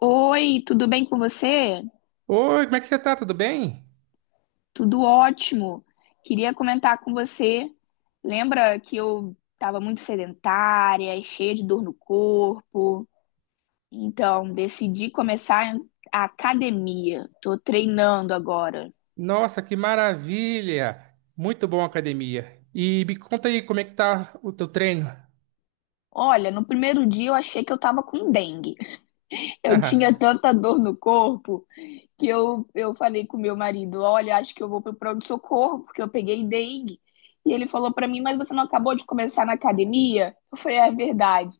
Oi, tudo bem com você? Oi, como é que você tá? Tudo bem? Tudo ótimo. Queria comentar com você. Lembra que eu estava muito sedentária, e cheia de dor no corpo? Então, decidi começar a academia. Tô treinando agora. Nossa, que maravilha! Muito bom a academia. E me conta aí como é que tá o teu treino? Olha, no primeiro dia eu achei que eu estava com dengue. Eu tinha tanta dor no corpo que eu falei com meu marido, olha, acho que eu vou pro pronto-socorro, porque eu peguei dengue. E ele falou pra mim, mas você não acabou de começar na academia? Eu falei, é verdade.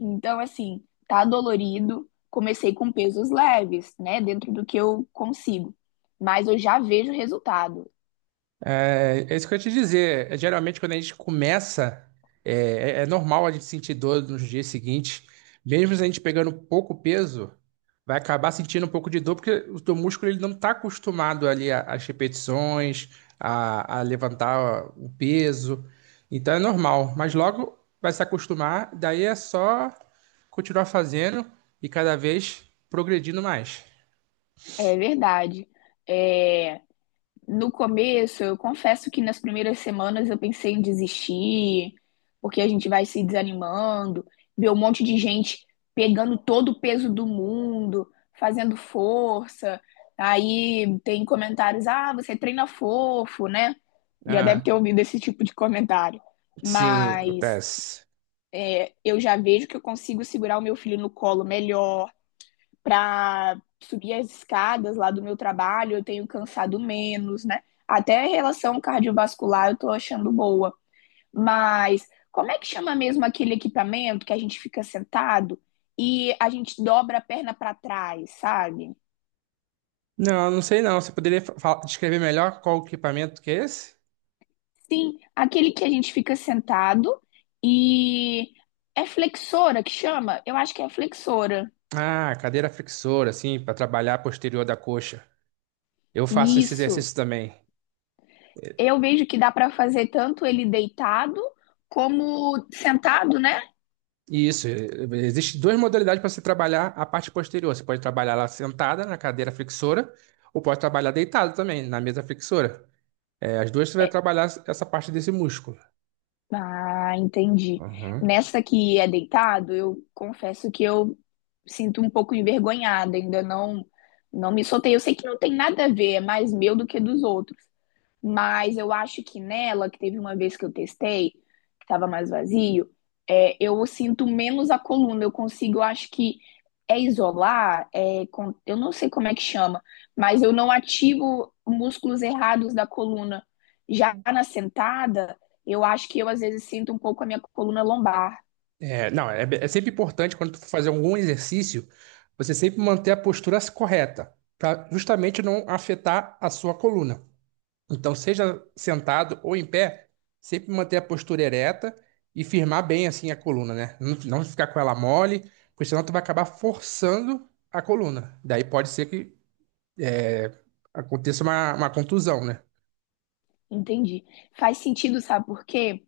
Então, assim, tá dolorido. Comecei com pesos leves, né? Dentro do que eu consigo. Mas eu já vejo resultado. É isso que eu ia te dizer. Geralmente, quando a gente começa, é, é normal a gente sentir dor nos dias seguintes. Mesmo se a gente pegando pouco peso, vai acabar sentindo um pouco de dor, porque o teu músculo ele não está acostumado ali às repetições, a levantar o peso. Então é normal. Mas logo vai se acostumar, daí é só continuar fazendo e cada vez progredindo mais. É verdade. É... No começo, eu confesso que nas primeiras semanas eu pensei em desistir, porque a gente vai se desanimando, ver um monte de gente pegando todo o peso do mundo, fazendo força. Aí tem comentários: ah, você treina fofo, né? Já deve Ah, ter ouvido esse tipo de comentário. sim, Mas acontece. Eu já vejo que eu consigo segurar o meu filho no colo melhor, para subir as escadas lá do meu trabalho, eu tenho cansado menos, né? Até a relação cardiovascular eu tô achando boa. Mas como é que chama mesmo aquele equipamento que a gente fica sentado e a gente dobra a perna para trás, sabe? Não, não sei não. Você poderia descrever melhor qual o equipamento que é esse? Sim, aquele que a gente fica sentado e é flexora que chama? Eu acho que é flexora. Ah, cadeira flexora, assim, para trabalhar a posterior da coxa. Eu faço esse Isso. exercício também. Eu vejo que dá para fazer tanto ele deitado como sentado, né? Isso, existem duas modalidades para você trabalhar a parte posterior. Você pode trabalhar ela sentada na cadeira flexora ou pode trabalhar deitado também na mesa flexora. É, as duas você vai É, trabalhar essa parte desse músculo. Ah, entendi. Uhum. Nessa que é deitado, eu confesso que eu sinto um pouco envergonhada, ainda não me soltei. Eu sei que não tem nada a ver, é mais meu do que dos outros. Mas eu acho que nela, que teve uma vez que eu testei, que estava mais vazio, eu sinto menos a coluna. Eu consigo, eu acho que é isolar, eu não sei como é que chama, mas eu não ativo músculos errados da coluna. Já na sentada, eu acho que eu às vezes sinto um pouco a minha coluna lombar. É, não, é, é sempre importante quando tu for fazer algum exercício, você sempre manter a postura correta, para justamente não afetar a sua coluna. Então, seja sentado ou em pé, sempre manter a postura ereta e firmar bem assim a coluna, né? Não, não ficar com ela mole, porque senão tu vai acabar forçando a coluna. Daí pode ser que é, aconteça uma contusão, né? Entendi. Faz sentido, sabe por quê?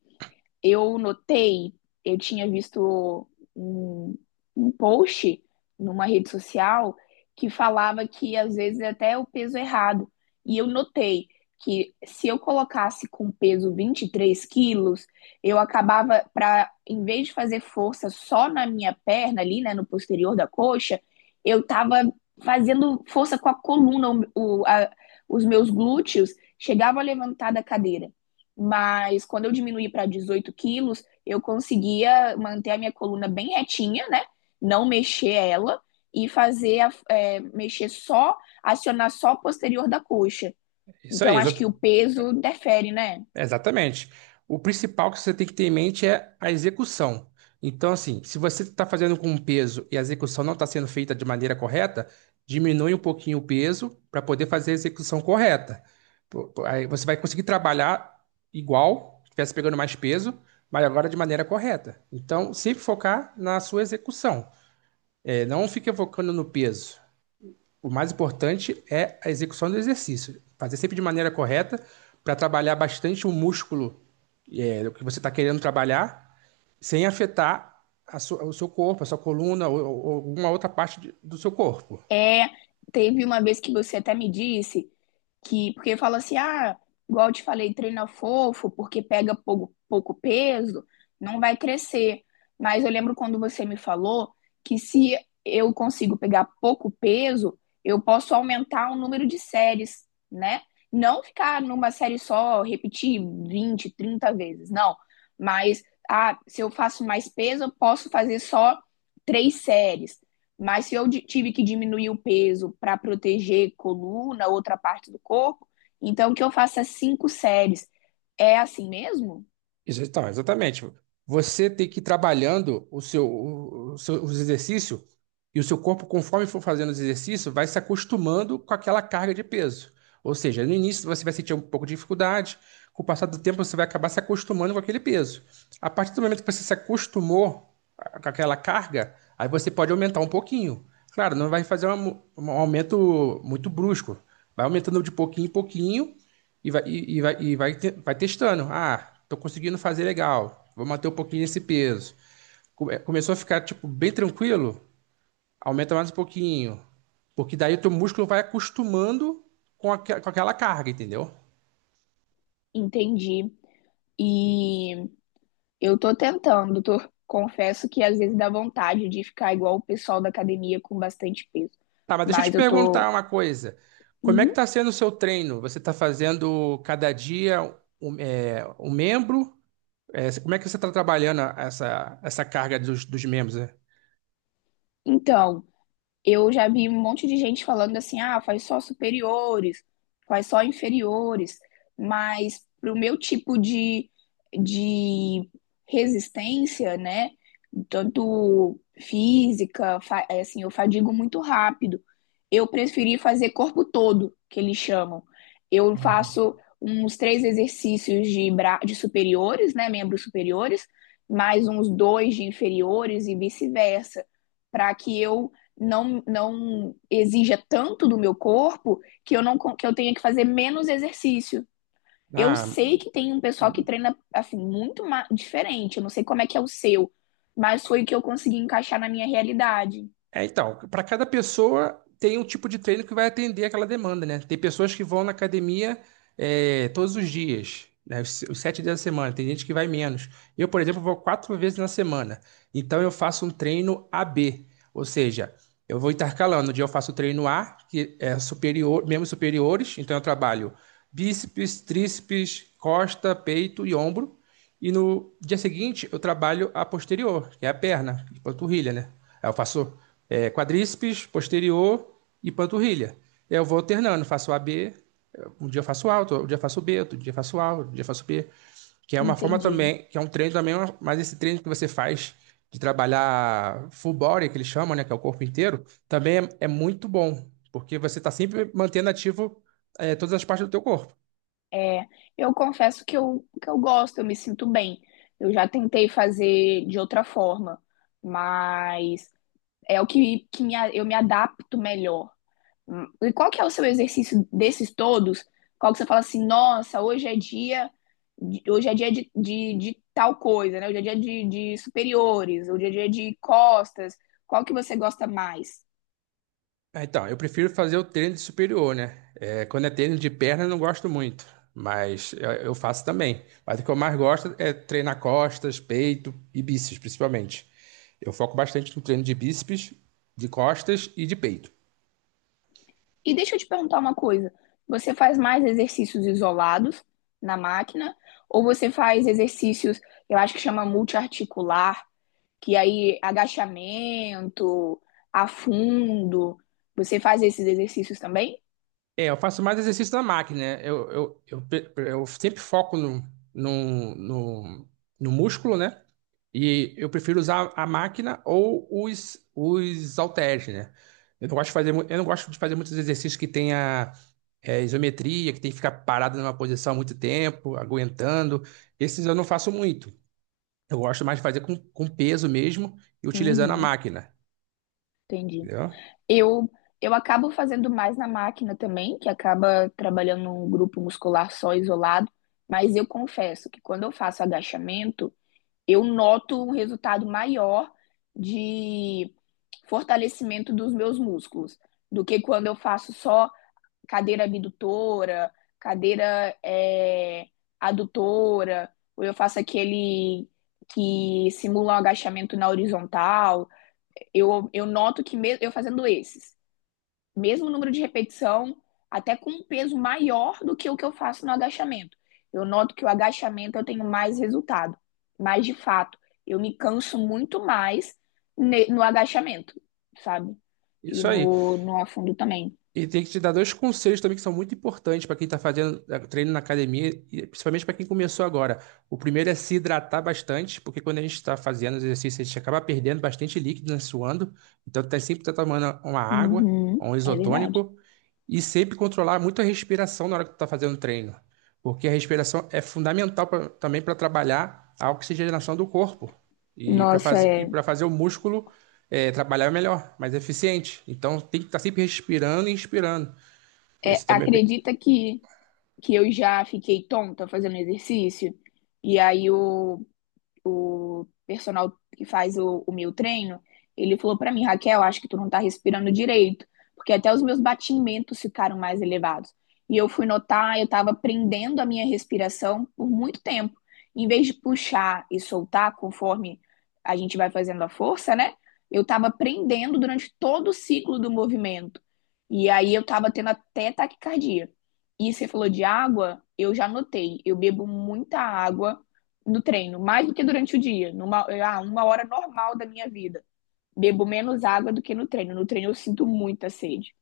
Eu notei, eu tinha visto um, um post numa rede social que falava que às vezes é até o peso errado. E eu notei que se eu colocasse com peso 23 quilos, eu acabava para, em vez de fazer força só na minha perna ali, né, no posterior da coxa, eu tava fazendo força com a coluna, o, a- os meus glúteos chegavam a levantar da cadeira. Mas quando eu diminuí para 18 quilos, eu conseguia manter a minha coluna bem retinha, né? Não mexer ela e fazer mexer só, acionar só a posterior da coxa. Isso aí, Então acho exa- que o peso interfere, né? Exatamente. O principal que você tem que ter em mente é a execução. Então, assim, se você está fazendo com um peso e a execução não está sendo feita de maneira correta, diminui um pouquinho o peso para poder fazer a execução correta. Aí você vai conseguir trabalhar igual, se estivesse pegando mais peso, mas agora de maneira correta. Então, sempre focar na sua execução. É, não fique focando no peso. O mais importante é a execução do exercício. Fazer sempre de maneira correta para trabalhar bastante o músculo que você está querendo trabalhar, sem afetar a o seu corpo, a sua coluna ou alguma outra parte do seu corpo. É, teve uma vez que você até me disse que, porque fala assim, ah, igual eu te falei, treina fofo, porque pega pouco peso, não vai crescer. Mas eu lembro quando você me falou que se eu consigo pegar pouco peso, eu posso aumentar o número de séries, né? Não ficar numa série só, repetir 20 30 vezes, não. Mas, ah, se eu faço mais peso, eu posso fazer só três séries. Mas se eu tive que diminuir o peso para proteger coluna, outra parte do corpo, então que eu faça cinco séries. É assim mesmo? Então, exatamente. Você tem que ir trabalhando o seu, os exercícios e o seu corpo, conforme for fazendo os exercícios, vai se acostumando com aquela carga de peso. Ou seja, no início você vai sentir um pouco de dificuldade, com o passar do tempo você vai acabar se acostumando com aquele peso. A partir do momento que você se acostumou com aquela carga, aí você pode aumentar um pouquinho. Claro, não vai fazer um aumento muito brusco. Vai aumentando de pouquinho em pouquinho e vai testando. Ah, tô conseguindo fazer legal. Vou manter um pouquinho esse peso. Começou a ficar, tipo, bem tranquilo. Aumenta mais um pouquinho. Porque daí o teu músculo vai acostumando com aquela carga, entendeu? Entendi. E eu tô tentando, confesso que às vezes dá vontade de ficar igual o pessoal da academia com bastante peso. Tá, mas deixa eu te Mas eu perguntar tô. uma coisa. Como é que Uhum. tá sendo o seu treino? Você tá fazendo cada dia um, um membro? É, como é que você tá trabalhando essa carga dos membros, né? Então, eu já vi um monte de gente falando assim, ah, faz só superiores, faz só inferiores, mas pro meu tipo de resistência, né, tanto física, é assim, eu fadigo muito rápido. Eu preferi fazer corpo todo, que eles chamam. Eu Uhum. faço uns três exercícios de superiores, né, membros superiores, mais uns dois de inferiores e vice-versa, para que eu não exija tanto do meu corpo que eu não que eu tenha que fazer menos exercício. Eu Ah, sei que tem um pessoal que treina assim muito diferente. Eu não sei como é que é o seu, mas foi o que eu consegui encaixar na minha realidade. É, então, para cada pessoa tem um tipo de treino que vai atender aquela demanda, né? Tem pessoas que vão na academia todos os dias, né? Os 7 dias da semana. Tem gente que vai menos. Eu, por exemplo, vou 4 vezes na semana. Então, eu faço um treino A-B, ou seja, eu vou intercalando. Um dia eu faço o treino A, que é superior, membros superiores. Então, eu trabalho bíceps, tríceps, costa, peito e ombro. E no dia seguinte, eu trabalho a posterior, que é a perna, panturrilha, né? Aí eu faço quadríceps, posterior e panturrilha. Eu vou alternando, faço A B um dia eu faço A, outro dia eu faço B, outro dia eu faço A, outro dia eu faço B. Que é uma forma Entendi. também, que é um treino também, mas esse treino que você faz de trabalhar full body, que eles chamam, né, que é o corpo inteiro, também é muito bom, porque você está sempre mantendo ativo todas as partes do teu corpo. É, eu confesso que eu gosto, eu me sinto bem. Eu já tentei fazer de outra forma, mas é o eu me adapto melhor. E qual que é o seu exercício desses todos? Qual que você fala assim, nossa, hoje é dia de tal coisa, né? Hoje é dia de superiores, hoje é dia de costas. Qual que você gosta mais? Então, eu prefiro fazer o treino de superior, né? É, quando é treino de perna, eu não gosto muito, mas eu faço também. Mas o que eu mais gosto é treinar costas, peito e bíceps, principalmente. Eu foco bastante no treino de bíceps, de costas e de peito. E deixa eu te perguntar uma coisa. Você faz mais exercícios isolados na máquina ou você faz exercícios, eu acho que chama multiarticular, que aí agachamento, afundo. Você faz esses exercícios também? É, eu faço mais exercício na máquina, né? Eu sempre foco no, no, no músculo, né? E eu prefiro usar a máquina ou os halteres, né? Eu não gosto de fazer, eu não gosto de fazer muitos exercícios que tenha isometria, que tem que ficar parado numa posição muito tempo, aguentando. Esses eu não faço muito. Eu gosto mais de fazer com peso mesmo e utilizando a Uhum, máquina, entendi. entendeu? Eu, eu acabo fazendo mais na máquina também, que acaba trabalhando um grupo muscular só isolado, mas eu confesso que quando eu faço agachamento, eu noto um resultado maior de fortalecimento dos meus músculos do que quando eu faço só cadeira abdutora, cadeira adutora, ou eu faço aquele que simula um agachamento na horizontal. Eu noto que mesmo eu fazendo esses mesmo número de repetição, até com um peso maior do que o que eu faço no agachamento. Eu noto que o agachamento eu tenho mais resultado, mas de fato, eu me canso muito mais no agachamento, sabe? E Isso aí. no afundo também. E tem que te dar dois conselhos também que são muito importantes para quem está fazendo treino na academia, e principalmente para quem começou agora. O primeiro é se hidratar bastante, porque quando a gente está fazendo os exercícios, a gente acaba perdendo bastante líquido, né, suando. Então, tá sempre tomando uma água, ou Uhum, um é verdade. isotônico, e sempre controlar muito a respiração na hora que tu está fazendo o treino, porque a respiração é fundamental também para trabalhar a oxigenação do corpo. Nossa, E para fazer o músculo trabalhar é melhor, mais eficiente. Então tem que estar sempre respirando e inspirando. E esse também é bem. Acredita que eu já fiquei tonta fazendo exercício? E aí o personal que faz o meu treino, ele falou para mim, Raquel, acho que tu não tá respirando direito, porque até os meus batimentos ficaram mais elevados. E eu fui notar, eu estava prendendo a minha respiração por muito tempo. Em vez de puxar e soltar conforme a gente vai fazendo a força, né? Eu estava prendendo durante todo o ciclo do movimento. E aí eu estava tendo até taquicardia. E você falou de água, eu já notei. Eu bebo muita água no treino, mais do que durante o dia, uma hora normal da minha vida. Bebo menos água do que no treino. No treino eu sinto muita sede.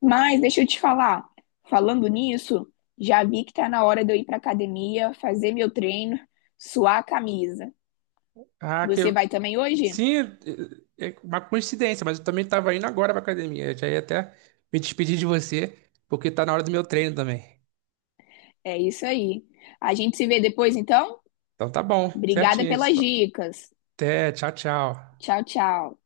Mas deixa eu te falar, falando nisso, já vi que tá na hora de eu ir pra academia, fazer meu treino, suar a camisa. Ah, que Você eu- vai também hoje? sim, é é uma coincidência, mas eu também estava indo agora para academia. Eu já ia até me despedir de você, porque tá na hora do meu treino também. É isso aí. A gente se vê depois, então? Então tá bom, Obrigada certinho. pelas dicas. Até, tchau, tchau. Tchau, tchau.